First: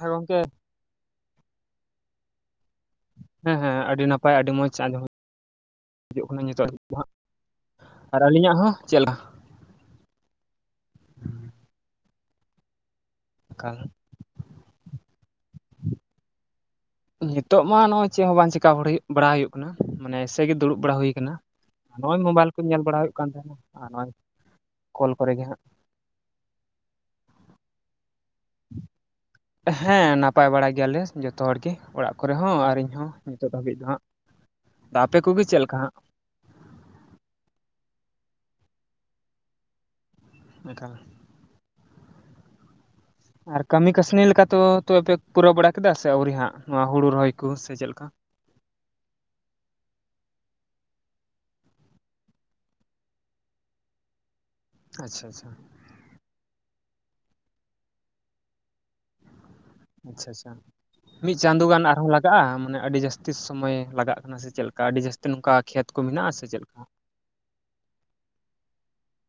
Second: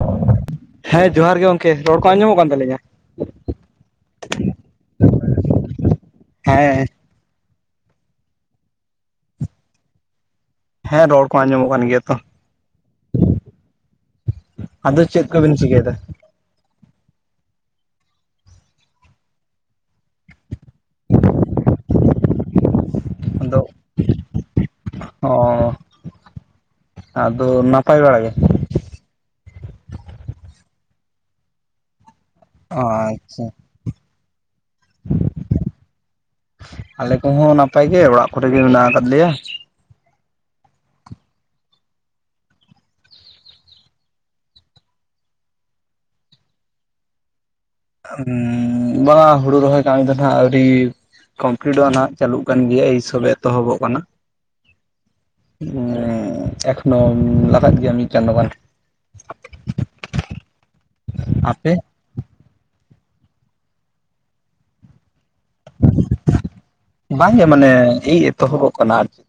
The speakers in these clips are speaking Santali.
[inaudible] ᱜᱚᱝᱠᱮ᱾ ᱦᱮᱸ ᱡᱚᱦᱟᱨ ᱜᱮ ᱜᱚᱝᱠᱮ, ᱨᱚᱲ ᱠᱚ ᱟᱸᱡᱚᱢᱚᱜ ᱠᱟᱱ ᱛᱟᱹᱞᱤᱧ-ᱟ? ᱦᱮᱸ ᱦᱮᱸ ᱟᱹᱰᱤ ᱱᱟᱯᱟᱭ ᱟᱹᱰᱤ ᱢᱚᱸᱡᱽ ᱟᱸᱡᱚᱢ [inaudible] ᱦᱤᱡᱩᱜ ᱠᱟᱱᱟ ᱱᱤᱛᱳᱜ ᱦᱮᱸ ᱫᱚ [inaudible] ᱟᱨ ᱟᱹᱞᱤᱧᱟᱜ ᱦᱚᱸ ᱪᱮᱫ [inaudible] ᱦᱮᱸ ᱨᱚᱲ ᱠᱚ ᱟᱸᱡᱚᱢᱚᱜ ᱠᱟᱱ ᱜᱮᱭᱟ ᱛᱚ᱾ [inaudible] ᱟᱫᱚ ᱪᱮᱫ ᱠᱚᱵᱤᱱ ᱪᱤᱠᱟᱹᱭ ᱫᱟ? ᱱᱤᱛᱳᱜ ᱢᱟ ᱱᱚᱜᱚᱭ ᱪᱮᱫ ᱦᱚᱸ ᱵᱟᱝ ᱪᱤᱠᱟ [unintelligible] ᱵᱟᱲᱟ ᱦᱩᱭᱩᱜ ᱠᱟᱱᱟ ᱢᱟᱱᱮ ᱮᱥᱮ ᱜᱮ ᱫᱩᱲᱩᱵ ᱵᱟᱲᱟ ᱦᱩᱭ ᱠᱟᱱᱟ᱾ ᱦᱚᱸᱜᱚᱭ ᱢᱳᱵᱟᱭᱤᱞ ᱠᱚ ᱧᱮᱞ ᱵᱟᱲᱟ ᱦᱩᱭᱩᱜ ᱠᱟᱱ ᱛᱟᱦᱮᱱᱟ ᱟᱫᱚ ᱟᱨ ᱱᱚᱜᱼᱚᱭ ᱠᱚᱞ ᱠᱚᱨᱮ ᱜᱮ ᱦᱟᱸᱜ ᱚ᱾ ᱟᱫᱚ ᱱᱟᱯᱟᱭ ᱵᱟᱲᱟ ᱜᱮ? ᱦᱮᱸ ᱱᱟᱯᱟᱭ ᱵᱟᱲᱟ ᱜᱮᱭᱟᱞᱮ ᱡᱚᱛᱚ ᱦᱚᱲ ᱜᱮ, ᱚᱲᱟᱜ ᱠᱚᱨᱮ ᱦᱚᱸ ᱟᱨ ᱤᱧ ᱦᱚᱸ ᱟᱪᱪᱷᱟ ᱱᱤᱛᱳᱜ ᱫᱷᱟᱹᱵᱤᱡ ᱫᱚ ᱦᱟᱸᱜ, ᱟᱯᱮ ᱠᱚᱜᱮ ᱪᱮᱫ ᱞᱮᱠᱟ ᱦᱟᱸᱜ? ᱟᱞᱮ ᱠᱚᱦᱚᱸ ᱱᱟᱯᱟᱭ ᱜᱮ ᱚᱲᱟᱜ ᱠᱚᱨᱮ ᱜᱮ ᱢᱮᱱᱟᱜ ᱟᱠᱟᱫ ᱞᱮᱭᱟ᱾ [inaudible] ᱟᱨ ᱠᱟᱹᱢᱤ ᱠᱟᱹᱥᱱᱤ ᱞᱮᱠᱟᱛᱚ ᱛᱚᱵᱮ ᱯᱮ ᱯᱩᱨᱟᱹᱣ ᱵᱟᱲᱟ ᱠᱮᱫᱟ, ᱥᱮ ᱟᱹᱣᱨᱤ ᱦᱟᱸᱜ ᱱᱚᱣᱟ ᱦᱩᱲᱩ ᱨᱚᱦᱚᱭ ᱠᱚ ᱥᱮ ᱪᱮᱫ ᱞᱮᱠᱟ ᱩᱸ ᱵᱟᱝᱟ ᱦᱩᱲᱩ ᱨᱚᱦᱚᱭ ᱠᱟᱹᱢᱤ ᱫᱚ ᱱᱟᱦᱟᱸᱜ ᱟᱶᱨᱤ ᱠᱚᱢᱯᱞᱤᱴ ᱴᱚᱜᱟ ᱱᱟᱦᱟᱸᱜ ᱪᱟᱹᱞᱩᱜ ᱠᱟᱱ ᱜᱮᱭᱟ ᱮᱭ ᱥᱚᱵᱮ ᱮᱛᱚᱦᱚᱵᱚᱜ ᱠᱟᱱᱟ᱾ ᱟᱪᱪᱷᱟ ᱟᱪᱪᱷᱟ᱾ [unintelligible] ᱮᱠᱷᱚᱱᱚ ᱞᱟᱜᱟᱫ ᱜᱮᱭᱟ ᱢᱤᱫ ᱪᱟᱸᱫᱳ ᱜᱟᱱ᱾ [inaudible] ᱢᱤᱫ ᱪᱟᱸᱫᱳ ᱟᱯᱮ ᱜᱟᱱ ᱟᱨᱦᱚᱸ ᱞᱟᱜ ᱠᱟᱜ-ᱟ ᱢᱟᱱᱮ ᱟᱹᱰᱤ ᱡᱟᱹᱥᱛᱤ ᱥᱳᱢᱟᱹᱭ ᱞᱟᱜᱟᱜ ᱠᱟᱱᱟ, ᱥᱮ ᱪᱮᱫᱞᱮᱠᱟ ᱟᱹᱰᱤ ᱡᱟᱹᱥᱛᱤ ᱱᱚᱝᱠᱟ ᱠᱷᱮᱛ ᱠᱚ ᱢᱮᱱᱟᱜ-ᱟ ᱥᱮ ᱪᱮᱫᱞᱮᱠᱟ? ᱵᱟᱝᱜᱮ ᱢᱟᱱᱮ ᱮᱭ ᱮᱛᱚᱦᱚᱵᱚᱜ ᱠᱟᱱᱟ ᱟᱨᱠᱤ᱾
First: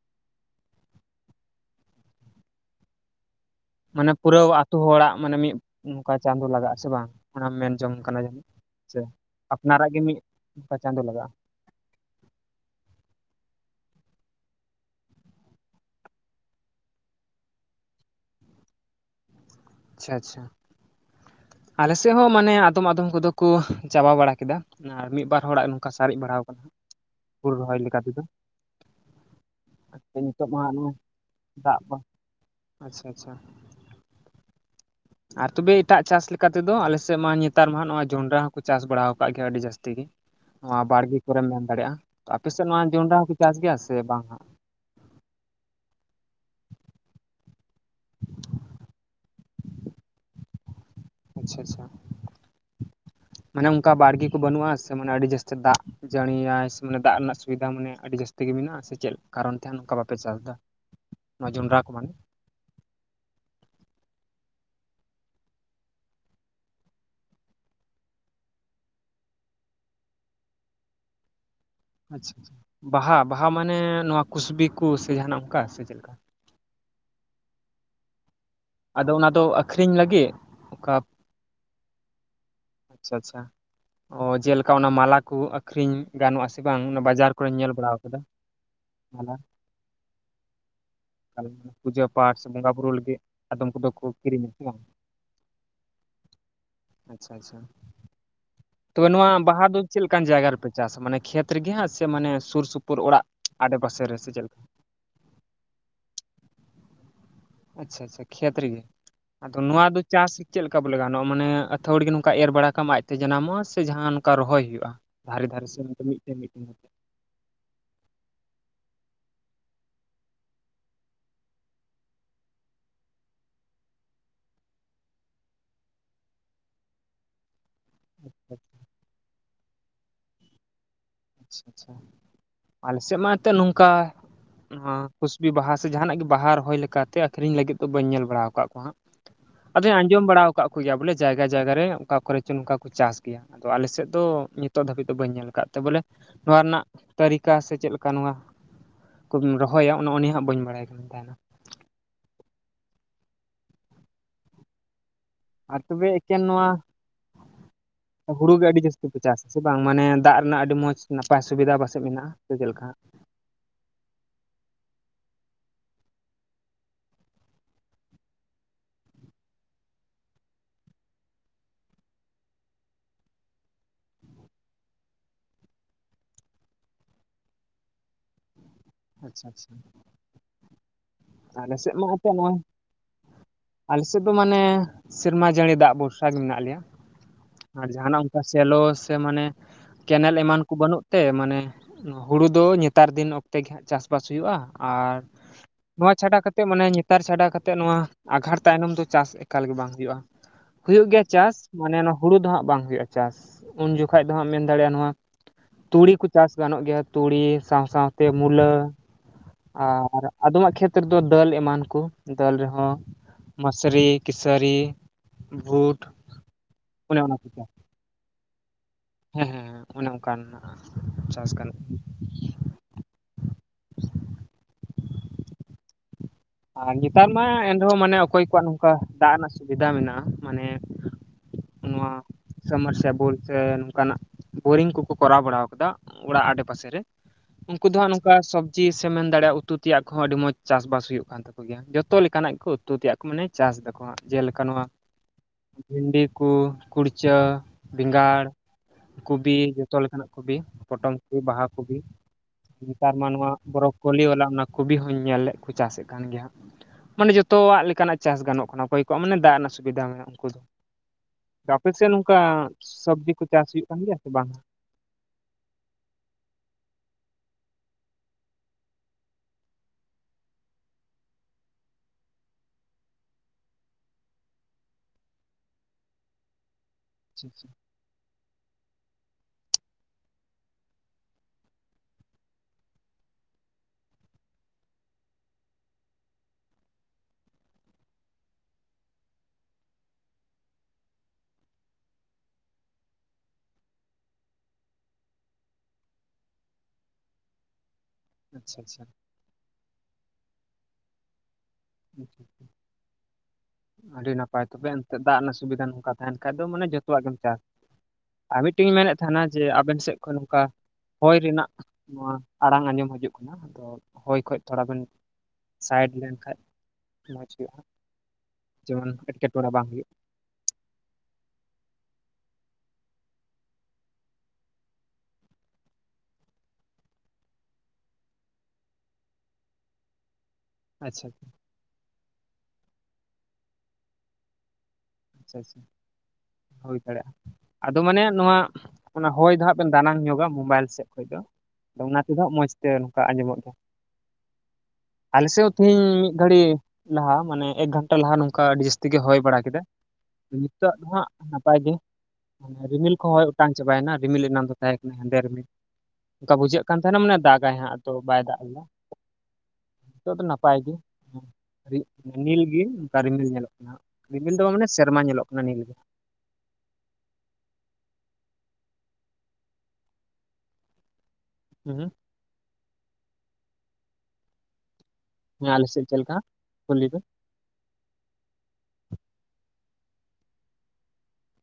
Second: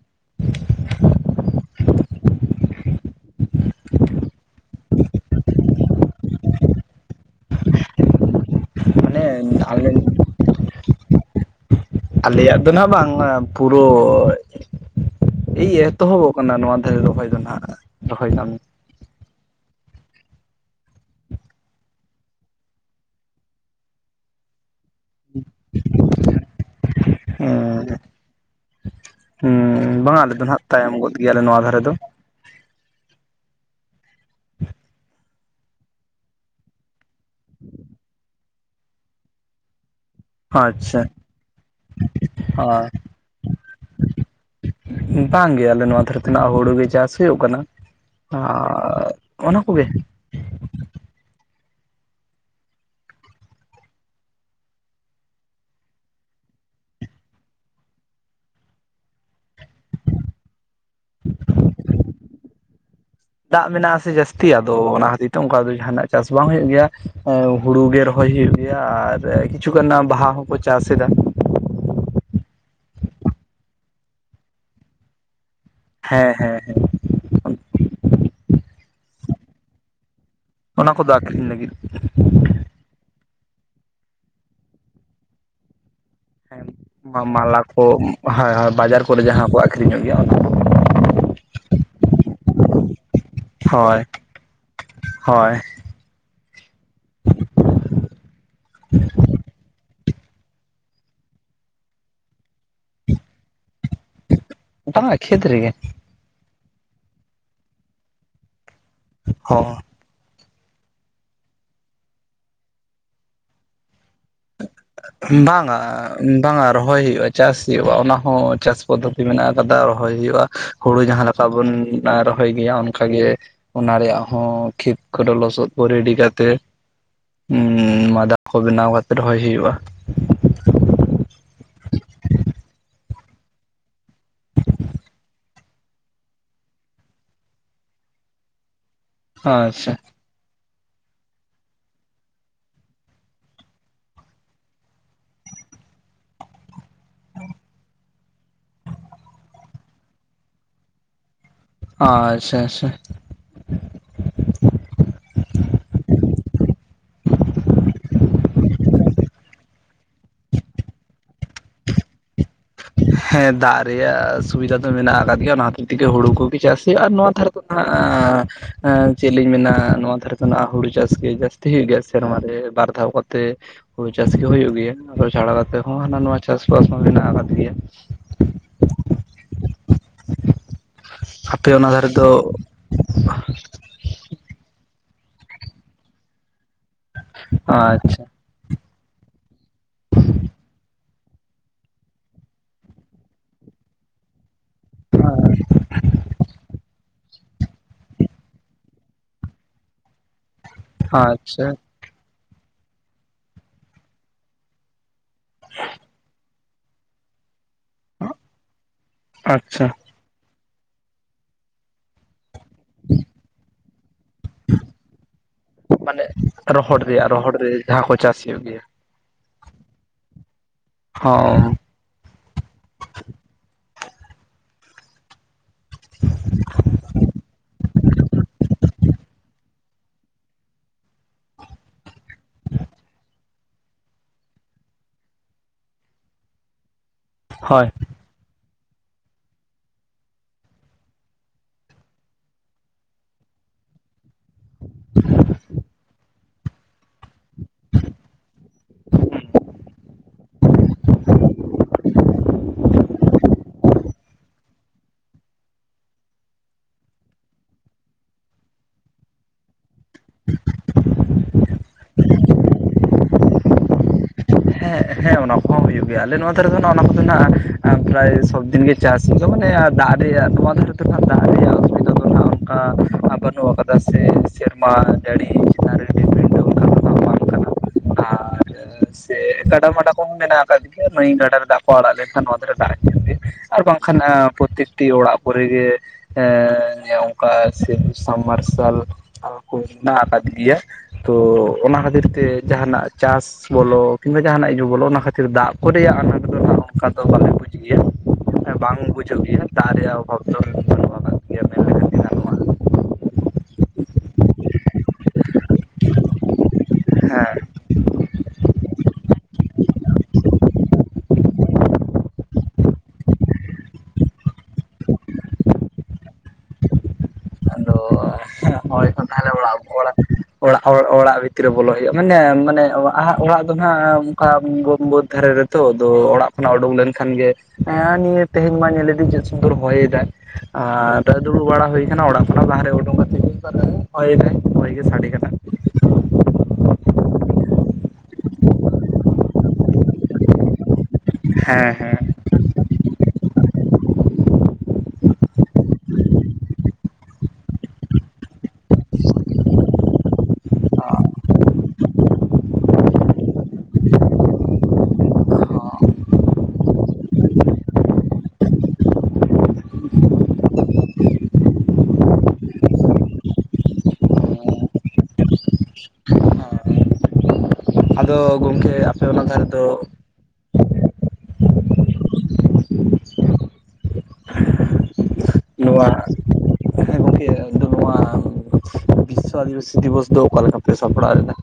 ᱢᱟᱱᱮ ᱯᱩᱨᱟᱹ ᱟᱛᱳ ᱦᱚᱲᱟᱜ ᱢᱟᱱᱮ ᱢᱤᱫ [inaudible] ᱪᱟᱸᱫᱳ ᱞᱟᱜᱟᱜ-ᱟ ᱥᱮ ᱵᱟᱝ ᱚᱱᱟ ᱢᱮᱱ ᱡᱚᱝ ᱠᱟᱱᱟ [inaudible] ᱥᱮ ᱢᱟᱱᱮ ᱟᱞᱮ ᱟᱯᱱᱟᱨᱟᱜ ᱜᱮ ᱢᱤᱫ [inaudible] ᱪᱟᱸᱫᱳ ᱞᱟᱜᱟᱜ-ᱟ᱾ ᱟᱞᱮᱭᱟᱜ ᱫᱚ ᱱᱟᱦᱟᱸᱜ ᱵᱟᱝ-ᱟ ᱯᱩᱨᱳ ᱮᱭ ᱮᱛᱚᱦᱚᱵᱚᱜ ᱠᱟᱱᱟ ᱱᱚᱣᱟ ᱫᱷᱟᱨᱮ ᱨᱚᱦᱚᱭ ᱫᱚ ᱦᱟᱸᱜ ᱨᱚᱦᱚᱭ ᱠᱟᱹᱢᱤ᱾ ᱟᱪᱪᱷᱟ ᱟᱪᱪᱷᱟ᱾ ᱟᱞᱮ ᱥᱮᱫ ᱦᱚᱸ ᱢᱟᱱᱮ ᱟᱫᱚᱢ ᱟᱫᱚᱢ ᱠᱚᱫᱚ ᱠᱚ ᱪᱟᱵᱟ ᱵᱟᱲᱟ ᱠᱮᱫᱟ᱾ ᱟᱨ ᱢᱤᱫ ᱵᱟᱨ ᱦᱚᱲᱟᱜ ᱱᱚᱝᱠᱟ ᱥᱟᱨᱮᱡ ᱵᱟᱲᱣ ᱠᱟᱱᱟ, ᱦᱩᱲᱩ ᱨᱚᱦᱚᱭ ᱦᱮᱸ ᱞᱮᱠᱟ ᱛᱮᱫᱚ᱾ ᱦᱩᱸ ᱵᱟᱝᱟ ᱟᱞᱮ ᱫᱚ ᱱᱤᱛᱚᱜ ᱢᱟ ᱱᱟᱦᱟᱸᱜ ᱛᱟᱭᱚᱢ ᱱᱚᱜᱼᱚᱭ ᱜᱚᱫ ᱜᱮᱭᱟᱞᱮ ᱱᱚᱣᱟ ᱫᱷᱟᱨᱮ ᱫᱟᱜ ᱫᱚ᱾ ᱵᱟᱝ ᱟᱪᱪᱷᱟ ᱟᱪᱪᱷᱟ᱾ [inaudible] ᱟᱨ ᱛᱚᱵᱮ ᱮᱴᱟᱜ ᱪᱟᱥ ᱞᱮᱠᱟᱛᱮ ᱫᱚ ᱟᱞᱮᱥᱮᱫ ᱱᱮᱛᱟᱨ ᱢᱟ ᱱᱚᱣᱟ ᱡᱚᱱᱰᱨᱟ ᱦᱚᱸᱠᱚ ᱪᱟᱥ ᱵᱟᱲᱟ ᱟᱠᱟᱫ ᱜᱮᱭᱟ ᱟᱹᱰᱤ ᱡᱟᱹᱥᱛᱤ ᱜᱮ ᱱᱚᱣᱟ ᱟᱪᱪᱷᱟ ᱵᱟᱲᱜᱮ ᱠᱚᱨᱮᱢ ᱢᱮᱱ ᱫᱟᱲᱮᱭᱟᱜᱼᱟ ᱟᱯᱮ ᱥᱮᱫ ᱱᱚᱣᱟ ᱟᱨ ᱡᱚᱸᱰᱨᱟ ᱦᱚᱸᱠᱚ ᱪᱟᱥ ᱜᱮᱭᱟ ᱥᱮ ᱵᱟᱝ ᱦᱟᱜ ᱵᱟᱝᱜᱮ ᱟᱞᱮ ᱱᱚᱣᱟ ᱫᱷᱟᱨᱮ ᱛᱮᱱᱟᱜ ᱦᱩᱲᱩ ᱜᱮ ᱪᱟᱥ ᱦᱩᱭᱩᱜ ᱠᱟᱱᱟ ᱟᱨᱻ ᱟᱱᱟ ᱠᱚᱜᱮ ᱟᱪᱪᱷᱟ ᱟᱪᱪᱷᱟ ᱢᱟᱱᱮ ᱚᱱᱠᱟ ᱵᱟᱲᱜᱮ ᱠᱚ ᱵᱟᱹᱱᱩᱜᱼᱟ ᱥᱮ ᱢᱟᱱᱮ ᱟᱹᱰᱤ ᱡᱟᱹᱥᱛᱤ ᱫᱟᱜ ᱡᱟᱹᱲᱤᱭᱟᱭ ᱢᱟᱱᱮ ᱫᱟᱜ ᱨᱮᱱᱟᱜ ᱥᱩᱵᱤᱫᱷᱟ ᱢᱟᱱᱮ ᱟᱹᱰᱤ ᱡᱟᱥᱛᱤ ᱜᱮ ᱢᱮᱱᱟᱜᱼᱟ ᱥᱮ ᱪᱮᱫ ᱠᱟᱨᱚᱱ ᱛᱟᱦᱮᱸ ᱱᱚᱝᱠᱟ ᱵᱟᱯᱮ ᱪᱟᱥ ᱮᱫᱟ ᱱᱚᱣᱟ ᱡᱚᱸᱰᱨᱟ ᱠᱷᱚᱱ ᱫᱟᱜ ᱢᱮᱱᱟᱜᱼᱟ ᱥᱮ ᱡᱟᱹᱥᱛᱤ ᱟᱫᱚ ᱚᱱᱟ ᱠᱷᱟᱹᱛᱤᱨ ᱛᱮ ᱚᱱᱠᱟ ᱫᱚ ᱡᱟᱦᱟᱱᱟᱜ ᱪᱟᱥ ᱵᱟᱝ ᱦᱩᱭᱩᱜ ᱜᱮᱭᱟ ᱚᱸᱻ ᱦᱩᱲᱩ ᱜᱮ ᱨᱚᱦᱚᱭ ᱦᱩᱭᱩᱜ ᱜᱮᱭᱟ ᱟᱨ ᱠᱤᱪᱷᱩᱱᱟᱜ ᱵᱟᱦᱟ ᱦᱚᱸᱠᱚ ᱪᱟᱥ ᱮᱫᱟ ᱟᱪᱪᱷᱟ ᱪᱷᱟ ᱵᱟᱦᱟ ᱵᱟᱦᱟ ᱢᱟᱱᱮ ᱱᱚᱣᱟ ᱠᱩᱥᱵᱤ ᱠᱚ ᱥᱮ ᱡᱟᱦᱟᱱᱟᱜ ᱚᱱᱠᱟ ᱥᱮ ᱪᱮᱫ ᱞᱮᱠᱟ᱾ ᱦᱮᱸ ᱦᱮᱸ ᱦᱮᱸ ᱟᱫᱚ ᱫᱚ ᱟᱠᱷᱨᱤᱧ ᱞᱟᱹᱜᱤᱫ ᱚᱱᱟ ᱚᱠᱟ ᱠᱚᱫᱚ ᱟᱹᱠᱷᱨᱤᱧ ᱞᱟᱹᱜᱤᱫ ᱟᱪᱪᱷᱟ ᱟᱪᱪᱷᱟ ᱚ ᱡᱮᱞᱮᱠᱟ ᱚᱱᱟ ᱢᱟᱞᱟ ᱠᱩ ᱟᱹᱠᱷᱨᱤᱧ ᱜᱟᱱᱚᱜ ᱦᱮᱸ ᱢᱟᱞᱟ ᱠᱚ ᱦᱟᱸ ᱵᱟᱡᱟᱨ ᱠᱚᱨᱮ ᱢᱟᱞᱟ ᱡᱟᱦᱟᱸ ᱠᱚ ᱟᱠᱷᱨᱤᱧᱚᱜ ᱜᱮᱭᱟ ᱚᱱᱟ ᱠᱚ ᱯᱩᱡᱟᱹ ᱯᱟᱴᱷᱥ ᱥᱮ ᱵᱚᱸᱜᱟ ᱵᱩᱨᱩ ᱞᱟᱹᱜᱤᱫ, ᱟᱫᱚᱢ ᱠᱚᱫᱚ ᱦᱳᱭ ᱠᱚ ᱠᱤᱨᱤᱧᱟ ᱥᱮ ᱵᱟᱝ ᱦᱳᱭ ᱟᱪᱪᱷᱟ ᱟᱪᱪᱷᱟ, ᱛᱚᱵᱮ ᱱᱚᱣᱟ ᱵᱟᱦᱟ ᱫᱚ ᱪᱮᱫ ᱞᱮᱠᱟᱱ ᱡᱟᱭᱜᱟ ᱨᱮᱯᱮ ᱪᱟᱥᱟ ᱢᱟᱱᱮ ᱠᱷᱮᱛ ᱨᱮᱜᱮ ᱦᱟᱸᱜ ᱥᱮ ᱢᱟᱱᱮ ᱥᱩᱨ ᱥᱩᱯᱩᱨ ᱚᱲᱟᱜ ᱟᱲᱮ ᱯᱟᱥᱮ ᱨᱮ ᱥᱮ ᱪᱮᱫ ᱞᱮᱠᱟ? ᱵᱟᱝᱟ ᱠᱷᱮᱛ ᱨᱮᱜᱮ᱾ ᱟᱪᱪᱷᱟ ᱟᱪᱪᱷᱟ ᱠᱷᱮᱛ ᱨᱮᱜᱮ, ᱟᱫᱚ ᱦᱚᱸ ᱱᱚᱣᱟ ᱫᱚ ᱪᱟᱥ ᱪᱮᱫ ᱞᱮᱠᱟ ᱵᱚᱞᱮ ᱜᱟᱱᱚᱜᱼᱟ ᱢᱟᱱᱮ ᱟᱹᱛᱷᱟᱣᱲᱤ ᱜᱮ ᱱᱚᱝᱠᱟ ᱮᱨ ᱵᱟᱲᱟ ᱠᱟᱢ ᱟᱡᱛᱮ ᱡᱟᱱᱟᱢᱚᱜᱼᱟ ᱥᱮ ᱡᱟᱦᱟ ᱚᱱᱠᱟ ᱨᱚᱦᱚᱭ ᱦᱩᱭᱩᱜᱼᱟ, ᱫᱷᱟᱨᱮ ᱫᱷᱟᱨᱮ ᱵᱟᱝᱟ ᱥᱮ ᱢᱤᱫᱴᱮᱡ ᱢᱤᱫᱴᱮᱱ ᱵᱟᱝᱟ ᱨᱚᱦᱚᱭ ᱦᱩᱭᱩᱜᱼᱟ ᱪᱟᱥ ᱦᱩᱭᱩᱜᱼᱟ ᱚᱱᱟ ᱦᱚᱸ ᱪᱟᱥ ᱯᱚᱫᱽᱫᱷᱚᱛᱤ ᱢᱮᱱᱟᱜ ᱟᱠᱟᱫᱟ᱾ ᱨᱚᱦᱚᱭ ᱦᱩᱭᱩᱜᱼᱟ ᱦᱩᱲᱩ ᱡᱟᱦᱟᱸ ᱞᱮᱠᱟ ᱵᱚᱱ ᱨᱚᱦᱚᱭ ᱜᱮᱭᱟ ᱚᱱᱠᱟ ᱜᱮ ᱚᱱᱟ ᱨᱮᱭᱟᱜ ᱦᱚᱸ ᱠᱷᱮᱛ ᱠᱚᱨᱮ ᱞᱚᱥᱚᱫ ᱠᱚ ᱨᱮᱰᱤ ᱠᱟᱛᱮ, ᱢᱟᱫᱟ ᱠᱚ ᱵᱮᱱᱟᱣ ᱠᱟᱛᱮᱜ ᱨᱚᱦᱚᱭ ᱦᱩᱭᱩᱜᱼᱟ ᱟᱪᱷᱟ ᱟᱪᱪᱷᱟ ᱟᱞᱮ ᱥᱮᱫ ᱢᱟ ᱮᱱᱛᱮ ᱱᱚᱝᱠᱟ ᱱᱚᱣᱟ ᱠᱩᱥᱵᱤ ᱵᱟᱦᱟ ᱥᱮ ᱡᱟᱦᱟᱱᱟᱜ ᱜᱮ ᱵᱟᱦᱟ ᱨᱚᱦᱚᱭ ᱞᱮᱠᱟᱛᱮ ᱟᱠᱷᱨᱤᱧ ᱞᱟᱹᱜᱤᱫ ᱫᱚ ᱵᱟᱹᱧ ᱧᱮᱞ ᱵᱟᱲᱟ ᱟᱠᱟᱫ ᱠᱚᱣᱟ ᱦᱟᱸᱜ᱾ ᱟᱪᱪᱷᱟ ᱟᱫᱚᱧ ᱟᱸᱡᱚᱢ ᱵᱟᱲᱟ ᱟᱠᱟᱫ ᱠᱚᱜᱮᱭᱟ ᱵᱚᱞᱮ ᱡᱟᱭᱜᱟ ᱡᱟᱭᱜᱟ ᱨᱮ ᱚᱠᱟ ᱠᱚᱨᱮ ᱪᱚ ᱱᱚᱝᱠᱟ ᱠᱚ ᱪᱟᱥ ᱜᱮᱭᱟ᱾ ᱟᱫᱚ ᱟᱞᱮᱥᱮᱜ ᱫᱚ ᱱᱤᱛᱚᱜ ᱫᱷᱟᱹᱵᱤᱡ ᱫᱚ ᱵᱟᱹᱧ ᱧᱮᱞ ᱟᱠᱟᱫ ᱛᱮ ᱵᱚᱞᱮ, ᱱᱚᱣᱟ ᱨᱮᱱᱟᱜ ᱛᱟᱨᱤᱠᱟ ᱥᱮ ᱪᱮᱫ ᱞᱮᱠᱟ ᱱᱚᱣᱟ ᱠᱚᱢ ᱨᱚᱦᱚᱭᱟ ᱚᱱᱮ ᱚᱱᱟ ᱦᱟᱸᱜ ᱵᱟᱹᱧ ᱵᱟᱲᱟᱭ ᱠᱟᱱ ᱛᱟᱦᱮᱱᱟ᱾ ᱟᱪᱪᱷᱟ ᱟᱪᱪᱷᱟ᱾ ᱟᱨ ᱛᱚᱵᱮ ᱮᱠᱮᱱ ᱱᱚᱣᱟ, ᱦᱩᱲᱩ ᱜᱮ ᱟᱹᱰᱤ ᱡᱟᱹᱥᱛᱤ ᱯᱮ ᱪᱟᱥᱟ ᱥᱮ ᱵᱟᱝ ᱢᱟᱱᱮ ᱫᱟᱜ ᱨᱮᱱᱟᱜ ᱟᱹᱰᱤ ᱢᱚᱸᱡᱽ ᱱᱟᱯᱟᱭ ᱥᱩᱵᱤᱫᱷᱟ ᱯᱟᱥᱮᱡ ᱢᱮᱱᱟᱜᱼᱟ᱾ ᱥᱮ ᱪᱮᱫ ᱞᱮᱠᱟ ᱦᱟᱸᱜ? ᱦᱮᱸ ᱫᱟᱜ ᱨᱮᱭᱟᱜ ᱥᱩᱵᱤᱫᱷᱟ ᱫᱚ ᱢᱮᱱᱟᱜ ᱟᱠᱟᱫ ᱜᱮᱭᱟ ᱚᱱᱟ ᱦᱚᱛᱮᱡ ᱛᱮᱜᱮ ᱦᱩᱲᱩ ᱠᱚᱜᱮ ᱪᱟᱥ ᱦᱩᱭᱩᱜᱼᱟ, ᱟᱨ ᱱᱚᱣᱟ ᱫᱷᱟᱨᱮ ᱱᱤᱛᱚᱜ ᱫᱚ ᱦᱟᱜ ᱪᱮᱫ ᱞᱤᱧ ᱢᱮᱱᱟ ᱱᱚᱣᱟ ᱫᱷᱟᱨᱮ ᱫᱚ ᱦᱩᱲᱩ ᱪᱟᱥ ᱜᱮ ᱡᱟᱹᱥᱛᱤ, ᱦᱩᱭᱩᱜ ᱜᱮᱭᱟ ᱥᱮᱨᱢᱟᱨ ᱨᱮ ᱵᱟᱨ ᱫᱷᱟᱣ ᱠᱟᱛᱮ᱾ ᱦᱩᱲᱩ ᱪᱟᱥ ᱜᱮ ᱦᱩᱭᱩᱜ ᱜᱮᱭᱟ, ᱟᱫᱚ ᱪᱷᱟᱲᱟ ᱠᱟᱛᱮᱫ ᱦᱚᱸ ᱦᱟᱱᱟ ᱱᱚᱣᱟ ᱪᱟᱥᱵᱟᱥ ᱦᱚᱸ ᱢᱮᱱᱟᱜ ᱟᱠᱟᱫ ᱜᱮᱭᱟ᱾ ᱟᱪᱪᱷᱟ ᱟᱪᱪᱷᱟ᱾ [inaudible] ᱟᱯᱮ ᱟᱞᱮ ᱚᱱᱟ ᱥᱮᱫ ᱢᱟ ᱫᱷᱟᱨᱮ ᱫᱚ ᱮᱱᱛᱮᱫ ᱱᱚᱜᱼᱚᱭ ᱟᱞᱮ ᱥᱮᱫ ᱫᱚ ᱢᱟᱱᱮ ᱥᱮᱨᱢᱟ ᱡᱟᱹᱲᱤ ᱫᱟᱜ ᱵᱷᱚᱨᱥᱟ ᱜᱮ ᱢᱮᱱᱟᱜ ᱞᱮᱭᱟ᱾ [inaudible] ᱟᱨ ᱡᱟᱦᱟᱱᱟᱜ ᱟᱪᱪᱷᱟ ᱚᱱᱠᱟ ᱥᱮᱞᱚ ᱥᱮ ᱢᱟᱱᱮ ᱠᱮᱱᱮᱞ ᱮᱢᱟᱱ ᱠᱚ ᱵᱟᱹᱱᱩᱜ ᱛᱮ ᱢᱟᱱᱮ ᱦᱩᱲᱩ ᱫᱚ ᱱᱮᱛᱟᱨ ᱫᱤᱱ ᱚᱠᱛᱮ ᱜᱮ ᱦᱟᱜ ᱪᱟᱥᱵᱟᱥ ᱦᱩᱭᱩᱜ-ᱟ᱾ ᱟᱨ ᱱᱚᱣᱟ ᱪᱷᱟᱰᱟ ᱠᱟᱛᱮᱜ ᱢᱟᱱᱮ ᱱᱮᱛᱟᱨ ᱪᱷᱟᱰᱟ ᱠᱟ ᱮᱱᱛᱮᱫ ᱱᱚᱣᱟ ᱟᱜᱷᱟᱲ ᱛᱟᱭᱱᱚᱢ ᱫᱚ ᱪᱟᱥ ᱮᱠᱟᱞ ᱜᱮ ᱵᱟᱝ ᱦᱩᱭᱩᱜ-ᱟ᱾ ᱦᱩᱭᱩᱜ ᱜᱮᱭᱟ ᱪᱟᱥ ᱟᱪᱪᱷᱟ ᱢᱟᱱᱮ ᱦᱩᱲᱩ ᱫᱚ ᱦᱟᱸᱜ ᱵᱟᱝ ᱦᱩᱭᱩᱜ-ᱟ ᱪᱟᱥ᱾ ᱩᱱ ᱡᱚᱠᱷᱟᱡ ᱫᱚ ᱦᱟᱸᱜ ᱢᱮᱱ ᱫᱟᱲᱮᱭᱟᱜ-ᱟ ᱱᱚᱣᱟ ᱛᱩᱲᱤ ᱠᱚ ᱪᱟᱥ ᱜᱟᱱᱚᱜ ᱜᱮᱭᱟ ᱛᱩᱲᱤ ᱥᱟᱶ ᱥᱟᱶᱛᱮ ᱢᱩᱞᱟᱹ ᱾ ᱟᱨ ᱟᱨ ᱟᱫᱚᱢᱟᱜ ᱠᱷᱮᱛ ᱨᱮᱫᱚ ᱫᱟᱹᱞ ᱮᱢᱟᱱ ᱠᱚ, ᱫᱟᱹᱞ ᱨᱮᱦᱚᱸ ᱢᱟᱹᱥᱨᱤ᱾ ᱠᱮᱥᱟᱹᱨᱤ ᱯᱷᱩᱴ ᱢᱟᱱᱮ ᱨᱚᱦᱚᱲ ᱚᱱᱮ ᱨᱮᱭᱟᱜ ᱚᱱᱟ ᱨᱚᱦᱚᱲ ᱠᱚᱜᱮ᱾ ᱨᱮ ᱡᱟᱦᱟᱸ ᱠᱚ ᱪᱟᱥ ᱦᱩᱭᱩᱜ ᱜᱮᱭᱟ ᱦᱮᱸ ᱦᱮᱸ ᱚᱱᱮ ᱚᱱᱠᱟᱱᱟᱜ ᱪᱟᱥ ᱦᱚᱸ ᱠᱟᱱᱟ᱾ [inaudible] ᱟᱨ ᱱᱮᱛᱟᱨ ᱢᱟ ᱮᱱ ᱨᱮᱦᱚᱸ ᱢᱟᱱᱮ ᱚᱠᱚᱭ ᱠᱚᱣᱟᱜ ᱱᱚᱝᱠᱟ ᱫᱟᱜ ᱨᱮᱱᱟᱜ ᱥᱩᱵᱤᱫᱷᱟ ᱢᱮᱱᱟᱜ-ᱟ ᱢᱟᱱᱮ ᱱᱚᱣᱟ ᱥᱟᱵᱢᱟᱨᱥᱟᱞ ᱵᱚᱞ ᱥᱮ ᱱᱚᱝᱠᱟᱱᱟᱜ ᱵᱳᱨᱤᱝ ᱠᱚᱠᱚ ᱠᱚᱨᱟᱣ ᱵᱟᱲᱟᱣ ᱟᱠᱟᱫᱟ ᱚᱲᱟᱜ ᱟᱰᱮᱯᱟᱥᱮ ᱨᱮ᱾ ᱦᱳᱭ ᱩᱱᱠᱩ ᱫᱚ ᱦᱟᱸᱜ ᱱᱚᱝᱠᱟ ᱥᱚᱵᱽᱡᱤ ᱥᱮ ᱢᱮᱱ ᱫᱟᱲᱮᱭᱟᱜ-ᱟ ᱩᱛᱩ ᱛᱮᱭᱟᱜ ᱠᱚᱦᱚᱸ ᱟᱹᱰᱤ ᱢᱚᱸᱡᱽ ᱪᱟᱥᱵᱟᱥ ᱦᱩᱭᱩᱜ ᱠᱟᱱ ᱛᱟᱠᱚ ᱜᱮᱭᱟ᱾ ᱡᱚᱛᱚ ᱞᱮᱠᱟᱱᱟᱜ ᱜᱮ ᱠᱚ ᱩᱛᱩ ᱛᱮᱭᱟᱜ ᱠᱚ ᱢᱟᱱᱮ ᱪᱟᱥ ᱮᱫᱟᱠᱚ ᱦᱟᱜ ᱾ ᱡᱮᱞᱮᱠᱟ ᱱᱚᱣᱟ [inaudible] ᱵᱷᱤᱱᱰᱤ ᱠᱚ ᱠᱩᱲᱪᱟᱹ, ᱵᱮᱸᱜᱟᱲ ᱠᱚᱵᱤ ᱡᱚᱛᱚ ᱞᱮᱠᱟᱱᱟᱜ ᱠᱚᱵᱤ ᱯᱚᱴᱚᱢ ᱠᱚᱯᱤ ᱵᱟᱦᱟ ᱠᱚᱵᱤ᱾ ᱱᱮᱛᱟᱨᱢᱟ ᱱᱚᱣᱟ ᱵᱚᱨᱚᱯᱷ ᱠᱚᱞᱤ ᱵᱟᱞᱟ ᱚᱱᱟ ᱠᱩᱵᱤ ᱦᱚᱸᱧ ᱧᱮᱞ ᱞᱮᱜ ᱠᱚ ᱪᱟᱥᱮᱜ ᱠᱟᱱ ᱜᱮᱭᱟ ᱦᱟᱸᱜ᱾ ᱢᱟᱱᱮ ᱡᱚᱛᱚᱣᱟᱜ ᱞᱮᱠᱟᱱᱟᱜ ᱪᱟᱥ ᱜᱟᱱᱚᱜ ᱠᱟᱱᱟ ᱚᱠᱚᱭ ᱠᱚᱣᱟᱜ ᱢᱟᱱᱮ ᱫᱟᱜ ᱨᱮᱱᱟᱜ ᱥᱩᱵᱤᱫᱷᱟ ᱢᱮᱱᱟᱜ [unintelligible] ᱟᱨ ᱟᱯᱮᱥᱮ ᱱᱚᱝᱠᱟ ᱥᱚᱵᱽᱡᱤ ᱠᱚ ᱪᱟᱥ ᱦᱩᱭᱩᱜ ᱠᱟᱱ ᱜᱮᱭᱟ ᱥᱮ ᱵᱟᱝ? ᱦᱮᱸ ᱦᱮᱸ ᱚᱱᱟ ᱠᱚᱦᱚᱸ ᱦᱩᱭᱩᱜ ᱜᱮᱭᱟ ᱟᱞᱮ ᱱᱚᱣᱟ ᱫᱷᱟᱨᱮ ᱫᱚ ᱱᱟᱦᱟᱜ ᱚᱱᱟ ᱠᱚᱫᱚ ᱱᱟᱦᱟᱜ ᱯᱨᱟᱭ ᱥᱚᱵᱽ ᱫᱤᱱᱜᱮ ᱪᱟᱥ [unintelligible] ᱢᱟᱱᱮ ᱫᱟᱜ ᱨᱮᱭᱟᱜ ᱱᱚᱣᱟ ᱫᱷᱟᱨᱮ ᱫᱚ ᱱᱟᱦᱟᱜ ᱫᱟᱜ ᱨᱮᱭᱟᱜ ᱚᱥᱩᱵᱤᱫᱟ ᱫᱚ ᱱᱟᱦᱟᱜ ᱚᱝᱠᱟ ᱵᱟᱹᱱᱩᱜ ᱟᱠᱟᱫᱟ ᱥᱮ ᱥᱮᱨᱢᱟ ᱡᱟᱹᱲᱤ ᱪᱮᱛᱟᱱ ᱨᱮ ᱰᱤᱯᱮᱱ [inaudible] ᱟᱨ ᱥᱮ ᱠᱟᱰᱟ ᱢᱟᱰᱟ ᱠᱚᱦᱚ ᱢᱮᱱᱟᱜ ᱟᱠᱟᱫ ᱜᱮᱭᱟ ᱱᱟᱹᱭ ᱜᱟᱰᱟ ᱨᱮ ᱫᱟᱜ ᱠᱚ ᱟᱲᱟᱜ ᱞᱮᱱᱠᱷᱟᱱ ᱱᱚᱣᱟ ᱫᱷᱟᱨᱮ ᱫᱟᱜ ᱦᱤᱡᱩᱜ ᱜᱮ ᱟᱨ ᱵᱟᱝᱠᱷᱟᱱ ᱯᱨᱚᱛᱛᱤᱠ ᱴᱤ ᱚᱲᱟᱜ ᱠᱚᱨᱮ ᱜᱮ ᱮ ᱚᱝᱠᱟ ᱥᱤᱵ ᱥᱟᱵ ᱢᱟᱨᱥᱟᱞ ᱢᱮᱱᱟᱜ ᱟᱠᱟᱫ ᱜᱮᱭᱟ ᱾ ᱛᱚ ᱚᱱᱟ ᱠᱷᱟᱹᱛᱤᱨ ᱛᱮ ᱡᱟᱸᱦᱟᱱᱟᱜ ᱪᱟᱥ ᱵᱚᱞᱚ ᱠᱤᱢᱵᱟ ᱡᱟᱦᱟᱱᱟᱜ ᱧᱩ ᱵᱚᱞᱚᱜ ᱚᱱᱟ ᱠᱷᱟᱹᱛᱤᱨ ᱫᱟᱜ ᱠᱚ ᱨᱮᱭᱟᱜ ᱟᱱᱟᱴ ᱫᱚ ᱱᱟᱦᱟᱜ ᱚᱝᱠᱟ ᱫᱚ ᱵᱟᱞᱮ ᱵᱩᱡᱽ ᱜᱮᱭᱟ ᱢᱟᱱᱮ ᱟᱪᱪᱷᱟ ᱵᱟᱝ ᱟᱪᱪᱷᱟ ᱵᱩᱡᱽ ᱡᱷᱟᱹᱣ ᱜᱮᱭᱟ ᱫᱟᱜ ᱨᱮᱭᱟᱜ ᱚᱵᱷᱟᱵᱽ ᱫᱚ ᱟᱠᱟᱫ ᱜᱮᱭᱟ ᱢᱮᱱ ᱞᱮᱠᱷᱟᱱ ᱟᱪᱪᱷᱟ-ᱪᱟ ᱜᱮ [inaudible] ᱟᱹᱰᱤ ᱱᱟᱯᱟᱭ ᱛᱚᱵᱮ ᱮᱱᱛᱮᱫ ᱫᱟᱜ ᱨᱮᱱᱟᱜ ᱥᱩᱵᱤᱫᱷᱟ ᱱᱚᱝᱠᱟ ᱛᱟᱦᱮᱱ ᱠᱷᱟᱡ ᱫᱚ ᱢᱟᱱᱮ ᱡᱚ ᱛᱚᱣᱟᱜ ᱜᱟᱱᱚᱜᱼᱟ ᱜᱮᱢ ᱪᱟᱥ, ᱦᱮᱸ [inaudible] ᱟᱨ ᱢᱤᱜᱴᱤᱝ ᱤᱧ ᱢᱮᱱᱮᱫ ᱛᱟᱦᱮᱱᱟ ᱡᱮ ᱟᱵᱮᱱ ᱥᱮᱫ ᱠᱷᱚᱱ ᱱᱚᱝᱠᱟ ᱦᱚᱭ ᱨᱮᱱᱟᱜ ᱱᱚᱣᱟ ᱟᱲᱟᱝ ᱟᱸᱡᱚᱢ ᱦᱟᱹᱡᱩᱜ ᱠᱟᱱᱟ ᱾ ᱟᱫᱚ ᱦᱚᱭ ᱠᱷᱚᱡ ᱛᱷᱚᱲᱟ ᱵᱮᱱ ᱥᱟᱭᱤᱰ ᱞᱮᱱᱠᱷᱟᱡ ᱢᱚᱡᱽ ᱦᱩᱭᱩᱜ-ᱟ᱾ [unintelligible] ᱦᱩᱭᱩᱜ ᱚᱲᱟᱜ ᱚᱲ ᱚᱲᱟᱜ ᱵᱷᱤᱛᱤᱨ ᱨᱮ ᱵᱚᱞᱚ ᱦᱩᱭᱩᱜ-ᱟ ᱢᱮᱱᱮ ᱢᱟᱱᱮ ᱚ ᱟᱦᱟᱜ ᱚᱲᱟᱜ ᱫᱚ ᱱᱟᱦᱟᱜ ᱚᱝᱠᱟ ᱵᱟᱹᱫᱽ ᱫᱷᱟᱨᱮ ᱨᱮ ᱛᱚ ᱫᱚ ᱚᱲᱟᱜ ᱠᱷᱚᱱᱟᱜ ᱩᱰᱩᱠ ᱞᱮᱱᱠᱷᱟᱱ ᱜᱮ ᱦᱮᱸ ᱱᱤᱭᱟᱹ ᱛᱮᱦᱮᱧ ᱢᱟ ᱧᱮᱞ ᱤᱫᱟᱹᱧ ᱪᱮᱫ ᱥᱩᱱᱫᱚᱨ ᱦᱚᱭᱭᱮᱫᱟᱭ᱾ ᱟᱪᱪᱷᱟ ᱟᱨ ᱫᱩᱲᱩᱵ ᱵᱟᱲᱟ ᱦᱩᱭ ᱠᱟᱱᱟ ᱚᱲᱟᱜ ᱠᱷᱚᱱᱟᱜ ᱵᱟᱦᱨᱮ ᱩᱰᱩᱝ ᱠᱟᱛᱮ ᱜᱮ ᱢᱤᱫ ᱵᱟᱨ ᱦᱚᱭᱮᱫᱟᱭ ᱦᱚᱭᱜᱮ ᱥᱟᱰᱮ ᱠᱟ ᱟᱪᱪᱷᱟ ᱟᱪᱪᱷᱟ ᱾ ᱦᱩᱭ ᱫᱟᱲᱮᱭᱟᱜ, ᱟᱫᱚ ᱢᱟᱱᱮ ᱱᱚᱣᱟ ᱚᱱᱟ ᱦᱚᱭ ᱫᱚ ᱦᱟᱸᱜ ᱵᱮᱱ ᱫᱟᱱᱟᱝ ᱧᱚᱜᱟ ᱢᱳᱵᱟᱭᱤᱞ ᱥᱮᱜ ᱠᱷᱚᱡ ᱫᱚ ᱦᱮᱸ ᱟᱫᱚ ᱚᱱᱟ ᱦᱮᱸ ᱛᱮᱫᱚ ᱦᱟᱸᱜ ᱢᱚᱡᱽ ᱛᱮ ᱱᱚᱠᱟ ᱟᱸᱡᱚᱢᱚᱜ ᱟᱞᱮ ᱥᱮᱜ ᱦᱚᱸ ᱛᱤᱦᱤᱧ ᱢᱤᱜ ᱜᱷᱟᱹᱲᱤ ᱞᱟᱦᱟ ᱢᱟᱱᱮ ᱮᱠ ᱜᱷᱟᱱᱴᱟ ᱞᱟᱦᱟ ᱱᱚᱝᱠᱟ ᱟᱹᱰᱤ ᱡᱟᱹᱥᱛᱤ ᱜᱮ ᱦᱚᱭ ᱵᱟᱲᱟ ᱠᱮᱫᱟᱭ᱾ ᱧᱤᱛᱳᱜ ᱫᱚᱦᱟᱸᱜ ᱱᱟᱯᱟᱭ ᱜᱮ᱾ ᱨᱤᱢᱤᱞ ᱠᱚᱦᱚ ᱦᱚᱭ ᱚᱴᱟᱝ ᱪᱟᱵᱟᱭᱱᱟ ᱨᱤᱢᱤᱞ ᱮᱱᱟᱱ ᱫᱚ ᱛᱟᱦᱮᱸ ᱠᱟᱱᱟ ᱦᱮᱸᱫᱮ ᱨᱤᱢᱤᱞ᱾ ᱠᱟ ᱵᱩᱡᱷᱟᱹᱜ ᱛᱟᱦᱮᱱᱟ ᱢᱟᱱᱮ ᱫᱟᱜᱟᱭ ᱦᱟᱸᱜ ᱛᱚ ᱵᱟᱭ ᱫᱟᱜ ᱞᱮᱫᱟ᱾ ᱱᱤᱛᱳᱜ ᱫᱚ ᱱᱟᱯᱟᱭ ᱜᱮ᱾ ᱱᱤᱞ ᱜᱤ ᱠᱟ ᱨᱤᱢᱤᱞ ᱧᱮᱞᱚᱜ ᱠᱟᱱᱟ ᱦᱟᱸᱜ ᱨᱤᱢᱤᱞ ᱫᱚ ᱵᱟ ᱢᱟᱱᱮ ᱥᱮᱨᱢᱟ ᱧᱮᱞᱚᱜ ᱠᱟᱱᱟ ᱱᱤᱞ ᱜᱮ᱾ ᱟᱫᱚ ᱜᱚᱝᱠᱮ ᱟ ᱯᱮ ᱚᱱᱟ ᱫᱷᱟᱨᱮ ᱫᱚ ᱦᱩᱸ ᱦᱩᱸ ᱦᱮᱸ ᱟᱞᱮ ᱥᱮᱜ ᱱᱚᱣᱟ ᱪᱮᱞᱠᱟ ᱦᱮᱸ [unintelligible] ᱜᱚᱝᱠᱮ ᱥᱚ ᱟᱹᱫᱤᱵᱟᱹᱥᱤ ᱫᱤᱵᱚᱥ ᱫᱚ ᱚᱠᱟ ᱞᱮᱠᱟᱛᱮ ᱥᱟᱯᱲᱟᱣ ᱞᱮᱱᱟ?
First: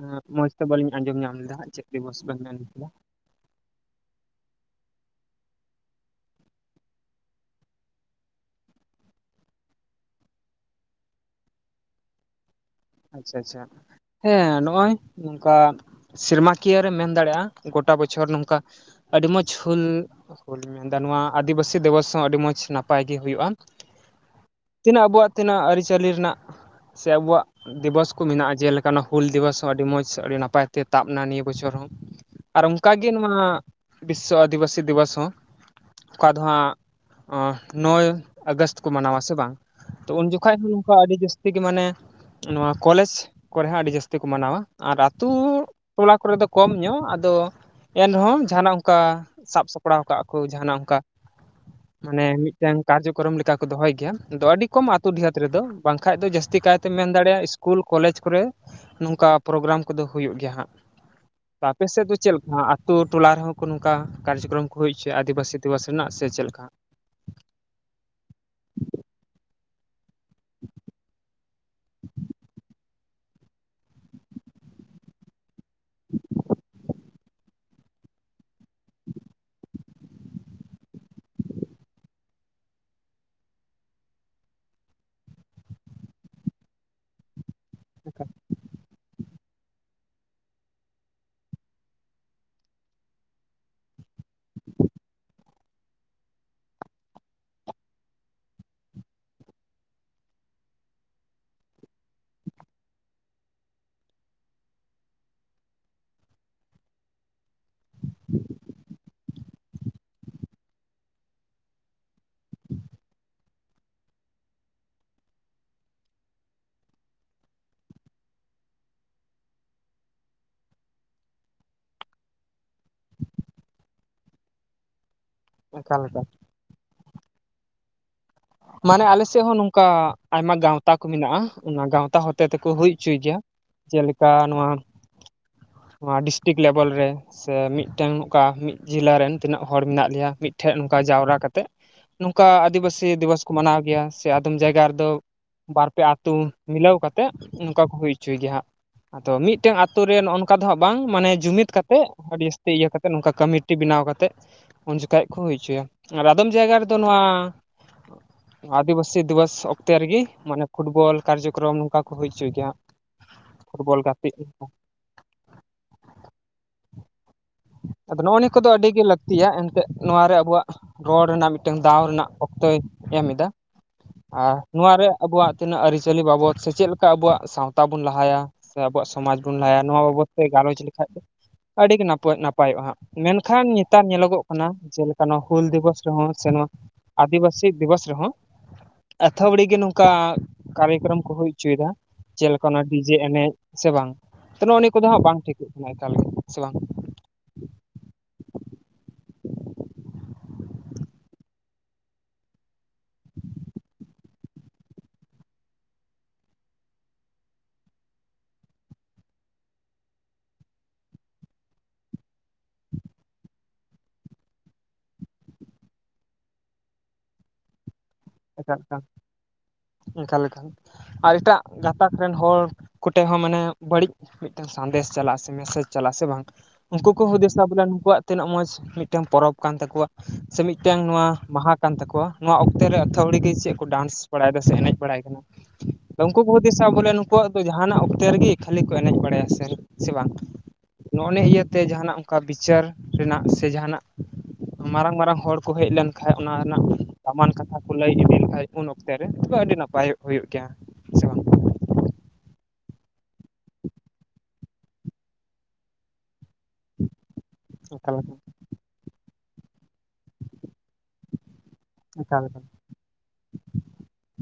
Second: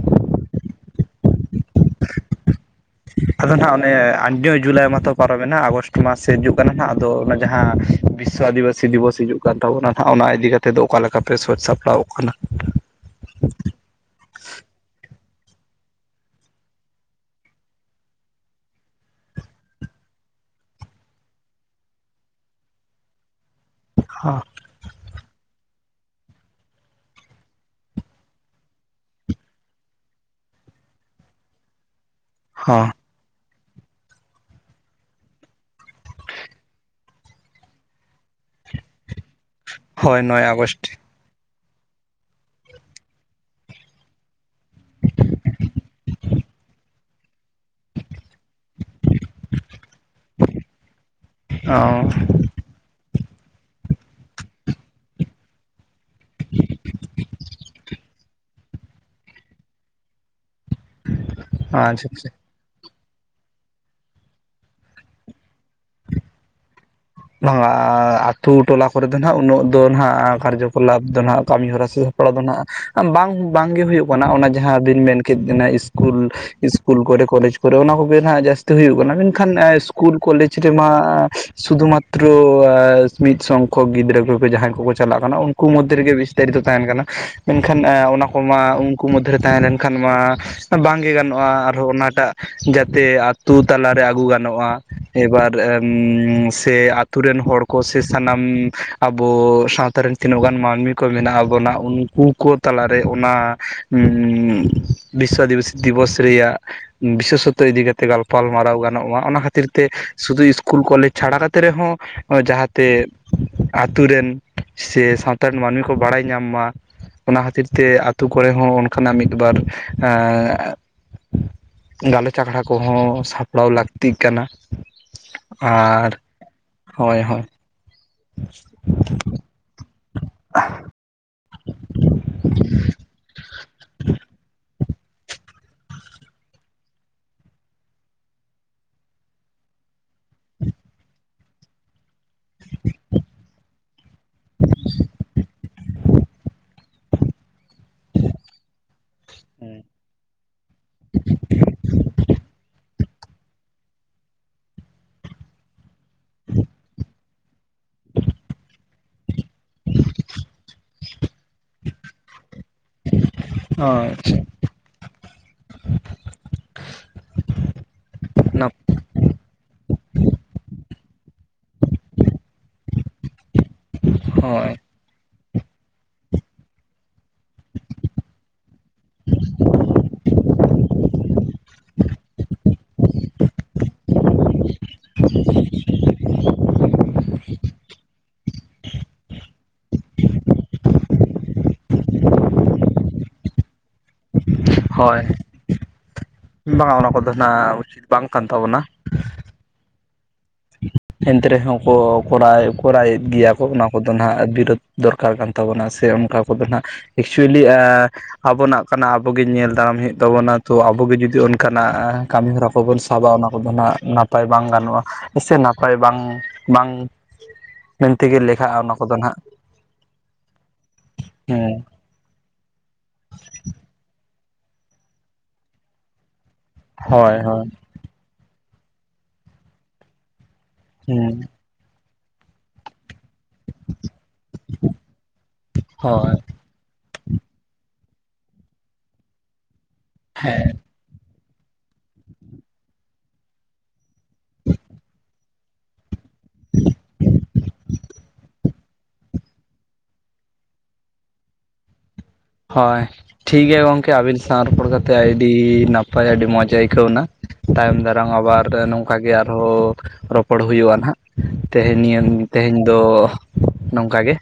ᱮᱸ ᱢᱚᱡᱽ ᱛᱮ ᱵᱟᱹᱞᱤᱧ ᱟᱸᱡᱚᱢ ᱧᱟᱢ ᱞᱮᱫᱟ ᱦᱟᱸᱜ ᱪᱮᱫ ᱫᱤᱵᱚᱥ ᱵᱮᱱ ᱢᱮᱱ ᱠᱮᱫᱟ? ᱟᱫᱚ ᱱᱟᱦᱟᱜ ᱚᱱᱮ [unintelligible] ᱡᱩᱞᱟᱭ ᱢᱟᱛᱚ ᱯᱟᱨᱚᱢᱮᱱᱟ ᱟᱜᱚᱥᱴ ᱢᱟᱥ ᱦᱤᱡᱩᱜ ᱠᱟᱱᱟ ᱱᱟᱦᱟᱜ ᱟᱫᱚ ᱚᱱᱟ ᱡᱟᱦᱟᱸ ᱵᱤᱥᱥᱚ ᱟᱹᱫᱤᱵᱟ ᱥᱤ ᱫᱤᱵᱚᱥ ᱦᱤᱡᱩᱜ ᱠᱟᱱ ᱛᱟᱵᱚᱱᱟ ᱱᱟᱦᱟᱜ ᱚᱱᱟ ᱤᱫᱤ ᱠᱟᱛᱮ ᱫᱚ ᱚᱠᱟ ᱞᱮᱠᱟ ᱯᱮ ᱥᱟᱹᱛ ᱥᱟᱯᱲᱟᱣᱚᱜ ᱠᱟᱱᱟ? ᱟᱪᱪᱷᱟ ᱟᱪᱪᱷᱟ᱾ ᱦᱮᱸ ᱱᱚᱜᱼᱚᱭ ᱱᱚᱝᱠᱟ ᱥᱮᱨᱢᱟ ᱠᱤᱭᱟᱹ ᱨᱮᱢ ᱢᱮᱱ ᱫᱟᱲᱮᱜᱼᱟ ᱜᱚᱴᱟ ᱵᱚᱪᱷᱚᱨ ᱱᱚᱝᱠᱟ ᱟᱰᱤ ᱢᱚᱸᱡᱽ ᱦᱩᱞ ᱦᱩᱞᱤᱧ ᱢᱮᱱᱫᱟ ᱱᱚᱣᱟ ᱟᱹᱫᱤᱵᱟᱹᱥᱤ ᱫᱤᱵᱚᱥ ᱦᱚᱸ ᱟᱹᱰᱤ ᱢᱚᱸᱡᱽ ᱱᱟᱯᱟᱭ ᱜᱮ ᱦᱩᱭᱩᱜᱼᱟ᱾ ᱦᱚ ᱛᱤᱱᱟᱹᱜ ᱟᱵᱚᱣᱟᱜ ᱛᱤᱱᱟᱹᱜ ᱟᱹᱨᱤᱪᱟᱹᱞᱤ ᱨᱮᱱᱟᱜ ᱥᱮ ᱟᱵᱩᱣᱟᱜ ᱫᱤᱵᱚᱥ ᱠᱚ ᱢᱮᱱᱟᱜᱼᱟ ᱡᱮᱞᱮᱠᱟ ᱚᱱᱟ ᱦᱩᱞ ᱫᱤᱵᱚᱥ ᱦᱚᱸ ᱟᱹᱰᱤ ᱢᱚᱸᱡᱽ ᱟᱹᱰᱤ ᱱᱟᱯᱟᱭ ᱛᱮ ᱛᱟᱵᱱᱟ ᱱᱤᱭᱟᱹ ᱵᱚᱪᱷᱚᱨ ᱦᱚᱸ᱾ ᱟᱨ ᱦᱚᱸ ᱚᱝᱠᱟᱜᱮ ᱱᱚᱣᱟ ᱵᱤᱥᱥᱚ ᱟᱫᱤᱵᱟᱹᱥᱤ ᱫᱤᱵᱚᱥ ᱦᱚᱸ ᱚᱠᱟ ᱫᱚ ᱦᱟᱸᱜ ᱚᱸ ᱱᱚᱭ ᱟᱜᱚᱥᱴ ᱠᱚ ᱢᱟᱱᱟᱣᱟ ᱥᱮ ᱵᱟᱝ? ᱛᱚ ᱦᱳᱭ ᱩᱱ ᱱᱚᱭ ᱡᱚᱠᱷᱟᱡ ᱦᱚᱸ ᱟᱜᱚᱥᱴ ᱱᱚᱝᱠᱟ ᱟᱹᱰᱤ ᱡᱟᱹᱥᱛᱤ ᱜᱮ ᱢᱟᱱᱮ ᱱᱚᱣᱟ ᱠᱚᱞᱮᱡᱽ ᱠᱚᱨᱮ ᱦᱚᱸ ᱟᱹᱰᱤ ᱡᱟᱹᱥᱛᱤ ᱠᱚ ᱢᱟᱱᱟᱣᱟ ᱟᱨ ᱟᱹᱛᱩ ᱴᱚᱞᱟ ᱠᱚᱨᱮ ᱫᱚ ᱠᱚᱢ ᱧᱚᱜ ᱟᱫᱚ ᱮᱱᱨᱮᱦᱚᱸ ᱡᱟᱦᱟᱱᱟᱜ ᱚᱝᱠᱟ ᱥᱟᱵ ᱥᱟᱯᱲᱟᱣ ᱠᱟᱜᱼᱟ ᱠᱚ ᱡᱟᱦᱟᱱᱟᱜ ᱚᱝᱠᱟ ᱚ ᱢᱟᱱᱮ ᱟᱪᱪᱷᱟ ᱢᱤᱫ ᱴᱮᱱ ᱠᱟᱨᱡᱚᱠᱚᱨᱚᱢ ᱞᱮᱠᱟ ᱠᱚ ᱫᱚᱦᱚᱭ ᱜᱮᱭᱟ ᱟᱫᱚ ᱟᱹᱰᱤ ᱠᱚᱢ ᱟᱹᱛᱩ ᱰᱤᱦᱟᱹᱛ ᱨᱮᱫᱚ ᱵᱟᱝᱠᱷᱟᱡ ᱫᱚ ᱡᱟᱹᱥᱛᱤ ᱠᱟᱭᱛᱮ ᱢᱮᱱ ᱫᱟᱲᱮᱜᱼᱟ ᱤᱥᱠᱩᱞ ᱠᱚᱞᱮᱡᱽ ᱠᱚᱨᱮ ᱱᱚᱝᱠᱟ ᱯᱨᱳᱜᱨᱟᱢ ᱠᱚᱫᱚ ᱦᱩᱭᱩᱜ ᱜᱮᱭᱟ ᱦᱟᱸᱜ, ᱟᱯᱮ ᱥᱮᱜ ᱫᱚ ᱟᱪᱪᱷᱟ ᱪᱮᱫ ᱞᱮᱠᱟ ᱦᱟᱸᱜ? ᱛᱩ ᱴᱚᱞᱟ ᱨᱮᱦᱚᱸ ᱠᱚ ᱱᱚᱝᱠᱟ ᱠᱟᱨᱡᱚᱠᱚᱨᱚᱢ ᱠᱚ ᱦᱩᱭ ᱚᱪᱚᱭᱟ ᱟᱹᱫᱤᱵᱟᱹᱥᱤ ᱫᱤᱵᱚᱥ ᱨᱮᱱᱟᱜ ᱥᱮ ᱪᱮᱜ ᱞᱮᱠᱟ? ᱵᱷᱟᱝᱟ ᱟᱹᱛᱩ ᱴᱚᱞᱟ ᱠᱚᱨᱮ ᱫᱚ ᱱᱟᱦᱟᱜ ᱩᱱᱟᱹᱜ ᱫᱚ ᱱᱟᱦᱟᱜ ᱟ ᱠᱟᱨᱡᱚᱠᱚᱞᱟᱵ ᱫᱚ ᱱᱟᱦᱟᱜ ᱠᱟᱹᱢᱤ ᱦᱚᱨᱟ ᱥᱮ ᱥᱟᱯᱲᱟᱣ ᱫᱚ ᱱᱟᱦᱟᱜ ᱵᱟᱝ ᱵᱟᱝᱜᱮ ᱦᱩᱭᱩᱜ ᱠᱟᱱᱟ ᱚᱱᱟ ᱡᱟᱦᱟᱸᱵᱤᱱ ᱢᱮᱱ ᱠᱮᱜ ᱚᱱᱮ ᱤᱥᱠᱩᱞ ᱤᱥᱠᱩᱞ ᱠᱚᱨᱮ ᱠᱚᱞᱮᱡᱽ ᱠᱚᱨᱮ ᱚᱱᱟ ᱠᱚᱜᱮ ᱱᱟᱦᱟᱜ ᱡᱟᱹᱥᱛᱤ ᱦᱩᱭᱩᱜ ᱠᱟᱱᱟ ᱢᱮᱱᱠᱷᱟᱱ ᱤᱥᱠᱩᱞ ᱠᱚᱞᱮᱡᱽ ᱨᱮᱢᱟ ᱥᱩᱫᱷᱩ ᱢᱟᱛ ᱛᱨᱳ ᱟᱥ ᱢᱤᱫ ᱥᱚᱝᱠᱷᱚᱠ ᱜᱤᱫᱽᱨᱟᱹ ᱠᱚᱠᱚ ᱡᱟᱦᱟᱸᱭ ᱠᱚᱠᱚ ᱪᱟᱞᱟᱜ ᱠᱟᱱᱟ ᱩᱝᱠᱩ ᱢᱚᱫᱽᱫᱷᱮ ᱨᱮᱜᱮ ᱵᱤᱥᱛᱟᱨᱤᱛᱚ ᱛᱟᱦᱮᱱ ᱠᱟᱱᱟ᱾ ᱢᱮᱱᱠᱷᱟᱱ ᱮ ᱚᱱᱟ ᱠᱚᱢᱟ ᱩᱝᱠᱩ ᱢᱚᱫᱽᱫᱷᱮᱨᱮ ᱛᱟᱦᱮᱸ ᱞᱮᱱᱠᱷᱟᱱ ᱢᱟ ᱵᱟᱝᱜᱮ ᱜᱟᱱᱚᱜᱼᱟ ᱟᱨᱦᱚᱸ ᱚᱱᱟᱴᱟᱜ ᱡᱟᱛᱮ ᱟᱛᱳ ᱛᱟᱞᱟᱨᱮ ᱟᱹᱜᱩ ᱜᱟᱱᱚᱜᱼᱟ᱾ ᱮᱵᱟᱨ ᱮᱢ ᱥᱮ ᱟ ᱛᱩ ᱨᱮᱱ ᱦᱚᱲ ᱠᱚ ᱥᱮ ᱥᱟᱱᱟᱢ ᱟᱵᱚ ᱥᱟᱣᱛᱟ ᱨᱮᱱ ᱛᱤᱱᱟᱹᱜ ᱜᱟᱱ ᱢᱟᱹᱱᱢᱤ ᱠᱚ ᱢᱮᱱᱟᱜ ᱵᱚᱱᱟ ᱩᱱᱠᱩ ᱠᱚ ᱛᱟᱞᱟᱨᱮ ᱚᱱᱟ ᱵᱤᱥᱥᱚ ᱟᱹᱫᱤᱵᱟᱹᱥᱤ ᱫᱤᱵᱚᱥ ᱨᱮᱭᱟᱜ ᱵᱤᱥᱮᱥᱥᱚᱛᱚ ᱤᱫᱤ ᱠᱟᱛᱮ ᱜᱟᱞᱯᱟᱞᱢᱟᱨᱟᱣ ᱜᱟᱱᱚᱜ ᱢᱟ ᱚᱱᱟ ᱠᱷᱟᱹᱛᱤᱨ ᱛᱮ ᱥᱩᱫᱩ ᱤᱥᱠᱩᱞ ᱠᱚᱞᱮᱡᱽ ᱪᱷᱟᱲᱟ ᱠᱟᱛᱮ ᱨᱮᱦᱚᱸ ᱚ ᱡᱟᱦᱟᱸᱛᱮ ᱟᱛᱩ ᱨᱮᱱ ᱥᱮ ᱥᱟᱶᱛᱟ ᱨᱮᱱ ᱢᱟᱹᱱᱢᱤ ᱠᱚ ᱵᱟᱲᱟᱭ ᱧᱟᱢ ᱢᱟ᱾ ᱚᱱᱟ ᱠᱷᱟᱹᱛᱤᱨ ᱛᱮ ᱟᱛᱩ ᱠᱚᱨᱮ ᱦᱚᱸ ᱚᱱᱠᱟᱱᱟᱜ ᱢᱤᱫᱵᱟᱨ ᱮᱸ ᱜᱟᱞᱚᱪ ᱟᱠᱷᱟᱲᱟ ᱠᱚᱦᱚᱸ ᱥᱟᱯᱲᱟᱣ ᱞᱟᱹᱠᱛᱤᱜ ᱠᱟᱱᱟ᱾ ᱚᱠᱟ ᱟᱨ ᱞᱮᱠᱟ ᱦᱳᱭ ᱦᱳᱭ᱾ ᱢᱟᱱᱮ ᱟᱞᱮ ᱥᱮᱫ ᱦᱚᱸ ᱱᱚᱝᱠᱟ ᱟᱭᱢᱟ ᱜᱟᱣᱛᱟ ᱠᱚ ᱢᱮᱱᱟᱜ-ᱟ᱾ ᱚᱱᱟ ᱜᱟᱣᱛᱟ ᱦᱚᱛᱮ ᱛᱮᱠᱚ ᱦᱩᱭ ᱩᱪᱩᱭ ᱜᱮᱭᱟ᱾ ᱡᱮᱞᱮᱠᱟ ᱱᱚᱣᱟ ᱱᱚᱣᱟ ᱰᱤᱥᱴᱤᱠ ᱞᱮᱵᱮᱞ ᱨᱮ ᱥᱮ ᱢᱤᱫᱴᱮᱱ ᱚᱠᱟ ᱢᱤᱫ ᱡᱮᱞᱟ ᱨᱮᱱ ᱛᱤᱱᱟᱹᱜ ᱦᱚᱲ ᱢᱮᱱᱟᱜ ᱞᱮᱭᱟ ᱢᱤᱫᱴᱷᱮᱱ ᱱᱚᱝᱠᱟ ᱡᱟᱣᱨᱟ ᱠᱟᱛᱮᱫ ᱱᱚᱝᱠᱟ ᱟᱹᱫᱤᱵᱟᱹᱥᱤ ᱫᱤᱵᱚᱥ ᱠᱚ ᱢᱟᱱᱟᱣ ᱜᱮᱭᱟ ᱥᱮ ᱟᱫᱚᱢ ᱡᱟᱭᱜᱟ ᱨᱮᱫᱚ ᱵᱟᱨᱯᱮ ᱟᱹᱛᱩ ᱢᱤᱞᱟᱹᱣ ᱠᱟᱛᱮᱜ ᱚᱱᱠᱟ ᱠᱚ ᱦᱩᱭ ᱚᱪᱚᱭ ᱜᱮᱭᱟ ᱦᱟᱸᱜ᱾ ᱟᱫᱚ ᱢᱤᱫᱴᱮᱱ ᱟᱛᱳ ᱨᱮ ᱱᱚᱜ-ᱚ ᱱᱚᱝᱠᱟ ᱫᱚ ᱦᱟᱸᱜ ᱵᱟᱝ᱾ ᱢᱟᱱᱮ ᱡᱩᱢᱤᱫ ᱠᱟᱛᱮᱜ ᱟᱹᱰᱤ ᱡᱟᱹᱥᱛᱤ ᱤᱭᱟᱹ ᱠᱟᱛᱮᱫ ᱱᱚᱝᱠᱟ ᱠᱟᱢᱤᱴᱤ ᱵᱮᱱᱟᱣ ᱠᱟᱛᱮᱫ, ᱩᱱᱡᱚᱠᱷᱟᱡ ᱠᱚ ᱦᱩᱭ ᱦᱚᱪᱚᱭᱟ ᱟᱨ ᱟᱫᱚᱢ ᱡᱟᱭᱜᱟ ᱨᱮᱫᱚ ᱱᱚᱣᱟ ᱟᱹᱫᱤᱵᱟᱹᱥᱤ ᱫᱤᱵᱚᱥ ᱚᱠᱛᱮ ᱨᱮᱜᱮ ᱢᱟᱱᱮ ᱯᱷᱩᱴᱵᱚᱞ, ᱠᱟᱨᱡᱚᱠᱚᱨᱚᱢ ᱱᱚᱝᱠᱟ ᱠᱚ ᱦᱩᱭ ᱦᱚᱪᱚᱭ ᱜᱮᱭᱟ ᱦᱟᱸᱜ᱾ ᱯᱷᱩᱴᱵᱚᱞ ᱦᱳᱭ ᱜᱟᱛᱮᱜ ᱞᱮᱠᱟ᱾ ᱟᱫᱚ ᱱᱚᱜ-ᱚ ᱱᱤᱭᱟᱹ ᱠᱚᱫᱚ ᱱᱟᱯ ᱟᱹᱰᱤᱜᱮ ᱞᱟᱹᱠᱛᱤᱭᱟ ᱮᱱᱛᱮᱫ ᱱᱚᱣᱟᱨᱮ ᱟᱵᱚᱣᱟᱜ ᱨᱚᱲ ᱨᱮᱱᱟᱜ ᱢᱤᱫᱴᱟᱹᱝ ᱫᱟᱣ ᱨᱮᱱᱟᱜ ᱚᱠᱛᱚᱭ ᱮᱢ ᱮᱫᱟ ᱟᱨ ᱦᱳᱭ ᱱᱚᱣᱟᱨᱮ ᱟᱵᱚᱣᱟᱜ ᱛᱤᱱᱟᱹᱜ ᱟᱹᱨᱤᱪᱟᱹᱞᱤ ᱵᱟᱵᱚᱫ ᱥᱮ ᱪᱮᱫ ᱠᱟ ᱟᱵᱚᱣᱟᱜ ᱥᱟᱣᱛᱟ ᱵᱚᱱ ᱞᱟᱦᱟᱭᱟ ᱥᱮ ᱟᱵᱚᱣᱟᱜ ᱥᱚᱢᱟᱡᱽ ᱵᱚᱱ ᱞᱟᱦᱟᱭᱟ ᱱᱚᱣᱟ᱾ ᱵᱟᱵᱚᱫ ᱛᱮ ᱜᱟᱞᱚᱪ ᱞᱮᱠᱷᱟᱡ ᱫᱚ ᱟᱹᱰᱤ ᱜᱮ ᱱᱟᱹᱯᱟᱭ ᱱᱟᱯᱟᱭᱚᱜ-ᱟ ᱦᱟᱸᱜ᱾ ᱢᱮᱱᱠᱷᱟᱱ ᱱᱮᱛᱟᱨ ᱧᱮᱞᱚᱜᱚᱜ ᱠᱟᱱᱟ᱾ ᱡᱮᱞᱮᱠᱟ ᱱᱚᱣᱟ ᱦᱩᱞ ᱫᱤᱵᱚᱥ ᱨᱮᱦᱚᱸ ᱥᱮ ᱱᱚᱣᱟ ᱟᱹᱫᱤᱵᱟᱹᱥᱤ ᱫᱤᱵᱚᱥ ᱨᱮᱦᱚᱸ ᱟᱹᱣᱛᱷᱚᱲᱤ ᱜᱮ ᱱᱚᱝᱠᱟ ᱠᱟᱨᱭᱚᱠᱚᱨᱚᱢ ᱠᱚ ᱦᱩᱭ ᱚᱪᱚᱭᱮᱫᱟ᱾ ᱡᱮᱞᱮᱠᱟ ᱚᱱᱟ ᱰᱤᱡᱮ ᱮᱱᱮᱡ᱾ ᱥᱮ ᱵᱟᱝ ᱛᱚ ᱱᱚᱜ-ᱚ ᱱᱤᱭᱟᱹ ᱠᱚᱫᱚ ᱦᱳᱭ ᱦᱟᱸᱜ ᱵᱟᱝ ᱴᱷᱤᱠᱚᱜ ᱠᱟᱱᱟ ᱮᱠᱟᱞᱜᱮ, ᱥᱮ ᱵᱟᱝ? ᱫᱚ ᱱᱟᱦᱜ ᱩᱪᱤᱛ ᱵᱟᱝ ᱠᱟᱱ ᱛᱟᱵᱚᱱᱟ᱾ ᱮᱱᱛᱮ ᱨᱮᱦᱚᱸ ᱠᱚ ᱠᱚᱨᱟᱣᱮᱫ ᱠᱚᱨᱟᱣᱮᱫ ᱜᱮᱭᱟ ᱠᱚ ᱚᱱᱟ ᱠᱚᱫᱚ ᱦᱟᱸᱜ ᱵᱤᱨᱳᱫ ᱫᱚᱨᱠᱟᱨ ᱠᱟᱱ᱾ ᱛᱟᱵᱚᱱᱟ ᱥᱮ ᱚᱱᱠᱟ ᱠᱚᱫᱚ ᱱᱟᱦᱜ ᱮᱠᱪᱩᱭᱮᱞᱤ ᱮ ᱟᱵᱚᱱᱟᱜ ᱠᱟᱱᱟ᱾ ᱟᱵᱚᱜ ᱜᱮ ᱧᱮᱞ ᱫᱟᱨᱟᱢ ᱦᱩᱭᱩᱜ ᱛᱟᱵᱚᱱᱟ ᱛᱚ ᱟᱵᱚᱜᱮ ᱡᱩᱫᱤ ᱚᱱᱠᱟᱱᱟᱜ ᱠᱟᱹᱢᱤ ᱦᱚᱨᱟ ᱠᱚᱵᱚᱱ ᱥᱟᱵᱟ ᱚᱱᱟ ᱠᱚᱫᱚ ᱱᱟᱦᱜ ᱱᱟᱯᱟᱭ ᱵᱟᱝ ᱜᱟᱱᱚᱜ-ᱟ᱾ ᱦᱮᱥᱮ ᱱᱟᱯᱟᱭ ᱵᱟᱝ ᱵᱟᱝ ᱢᱮᱱ ᱛᱮᱜᱮ ᱮᱠᱟᱞ ᱞᱮᱠᱷᱟᱜ-ᱟ ᱚᱱᱟ ᱮᱠᱟᱞ ᱠᱚᱫᱚ ᱱᱟᱦᱜ᱾ ᱦᱩᱸ᱾ ᱛᱟᱠ ᱨᱮᱱ ᱦᱚᱲ ᱠᱚᱴᱷᱮᱡ ᱦᱚᱸ ᱢᱟᱱᱮ ᱵᱟᱹᱲᱤᱡ ᱢᱤᱫᱴᱮᱱ ᱥᱟᱸᱫᱮᱥ ᱪᱟᱞᱟᱜ-ᱟ। ᱥᱮ ᱢᱮᱥᱮᱡᱽ ᱪᱟᱞᱟᱜ-ᱟ, ᱥᱮ ᱵᱟᱝ? ᱩᱱᱠᱩ ᱠᱚ ᱦᱳᱭ ᱦᱳᱭ ᱦᱩᱫᱤᱥᱟ ᱵᱚᱞᱮ ᱱᱩᱠᱩᱚᱣᱟᱜ ᱛᱤᱱᱟᱹᱜ ᱢᱚᱡᱽ ᱢᱤᱫᱴᱟᱝ ᱯᱚᱨᱚᱵᱽ ᱠᱟᱱ ᱛᱟᱠᱚᱣᱟ᱾ ᱥᱮ ᱢᱤᱫᱴᱟᱝ ᱱᱚᱣᱟ ᱦᱮᱸ ᱢᱟᱦᱟ ᱠᱟᱱ ᱛᱟᱠᱚᱣᱟ। ᱱᱚᱣᱟ ᱚᱠᱛᱮ ᱨᱮ ᱟᱹᱛᱷᱟᱹᱭᱲᱤ ᱜᱮ ᱪᱮᱫ ᱠᱚ ᱰᱟᱱᱥ ᱵᱟᱲᱟᱭᱮᱫᱟ ᱥᱮ ᱮᱱᱮᱡ ᱵᱟᱲᱟᱭ ᱠᱟᱱᱟ᱾ ᱟᱫᱚ ᱦᱳᱭ ᱩᱱᱠᱩ ᱠᱚ ᱦᱩᱫᱤᱥᱟ ᱵᱚᱞᱮ, ᱱᱩᱠᱩᱣᱟᱜ ᱫᱚ ᱡᱟᱦᱟᱱᱟᱜ ᱚᱠᱛᱮ ᱨᱮᱜᱮ ᱠᱷᱟᱹᱞᱤ ᱠᱚ ᱮᱱᱮᱡ ᱵᱟᱲᱟᱭᱟ ᱥᱮ, ᱥᱮ ᱵᱟᱝ? ᱦᱮᱸ। ᱱᱚᱜ-ᱚᱱᱮ ᱤᱭᱟᱹᱛᱮ ᱡᱟᱦᱟᱱᱟᱜ ᱚᱱᱠᱟ ᱵᱤᱪᱟᱹᱨ ᱨᱮᱱᱟᱜ, ᱥᱮ ᱡᱟᱦᱟᱱᱟᱜ ᱢᱟᱨᱟᱝ ᱢᱟᱨᱟᱝ ᱦᱚᱲ ᱠᱚ ᱦᱮᱡ ᱞᱮᱱᱠᱷᱟᱱᱡ, ᱚᱱᱟ ᱨᱮᱱᱟᱜ ᱫᱟᱢᱟᱱ ᱠᱟᱛᱷᱟ ᱠᱚ ᱞᱟᱹᱭ ᱤᱫᱤ ᱞᱮᱠᱷᱟᱱ ᱠᱷᱟᱡ ᱩᱱ ᱚᱠᱛᱮ ᱨᱮ ᱫᱚ ᱟᱹᱰᱤ ᱱᱟᱯᱟᱭᱚᱜ ᱦᱩᱭᱩᱜ ᱜᱮᱭᱟ। ᱥᱮ ᱵᱟᱝ ᱦᱳᱭ᱾ ᱴᱷᱤᱠ ᱜᱮᱭᱟ ᱜᱚᱝᱠᱮ ᱟᱵᱤᱱ ᱥᱟᱶ ᱨᱚᱯᱚᱲ ᱠᱟᱛᱮᱫ ᱟᱹᱰᱤ ᱱᱟᱯᱟᱭ ᱟᱹᱰᱤ ᱢᱚᱸᱡᱽ ᱟᱹᱭᱠᱟᱹᱣᱱᱟ᱾ ᱛᱟᱭᱚᱢ ᱮᱠᱟᱞ ᱫᱟᱨᱟᱢ ᱮᱠᱟᱞ ᱟᱵᱟᱨ ᱱᱚᱝᱠᱟ ᱜᱮ ᱟᱨᱦᱚᱸ ᱨᱚᱯᱚᱲ ᱦᱩᱭᱩᱜ-ᱟ ᱱᱟᱦᱟᱜ᱾ ᱛᱮᱦᱮᱧ ᱱᱤᱭᱟᱹ ᱮᱠᱟᱞ ᱮᱠᱟᱞ ᱛᱮᱦᱮᱧ ᱫᱚ ᱱᱚᱝᱠᱟ ᱜᱮ᱾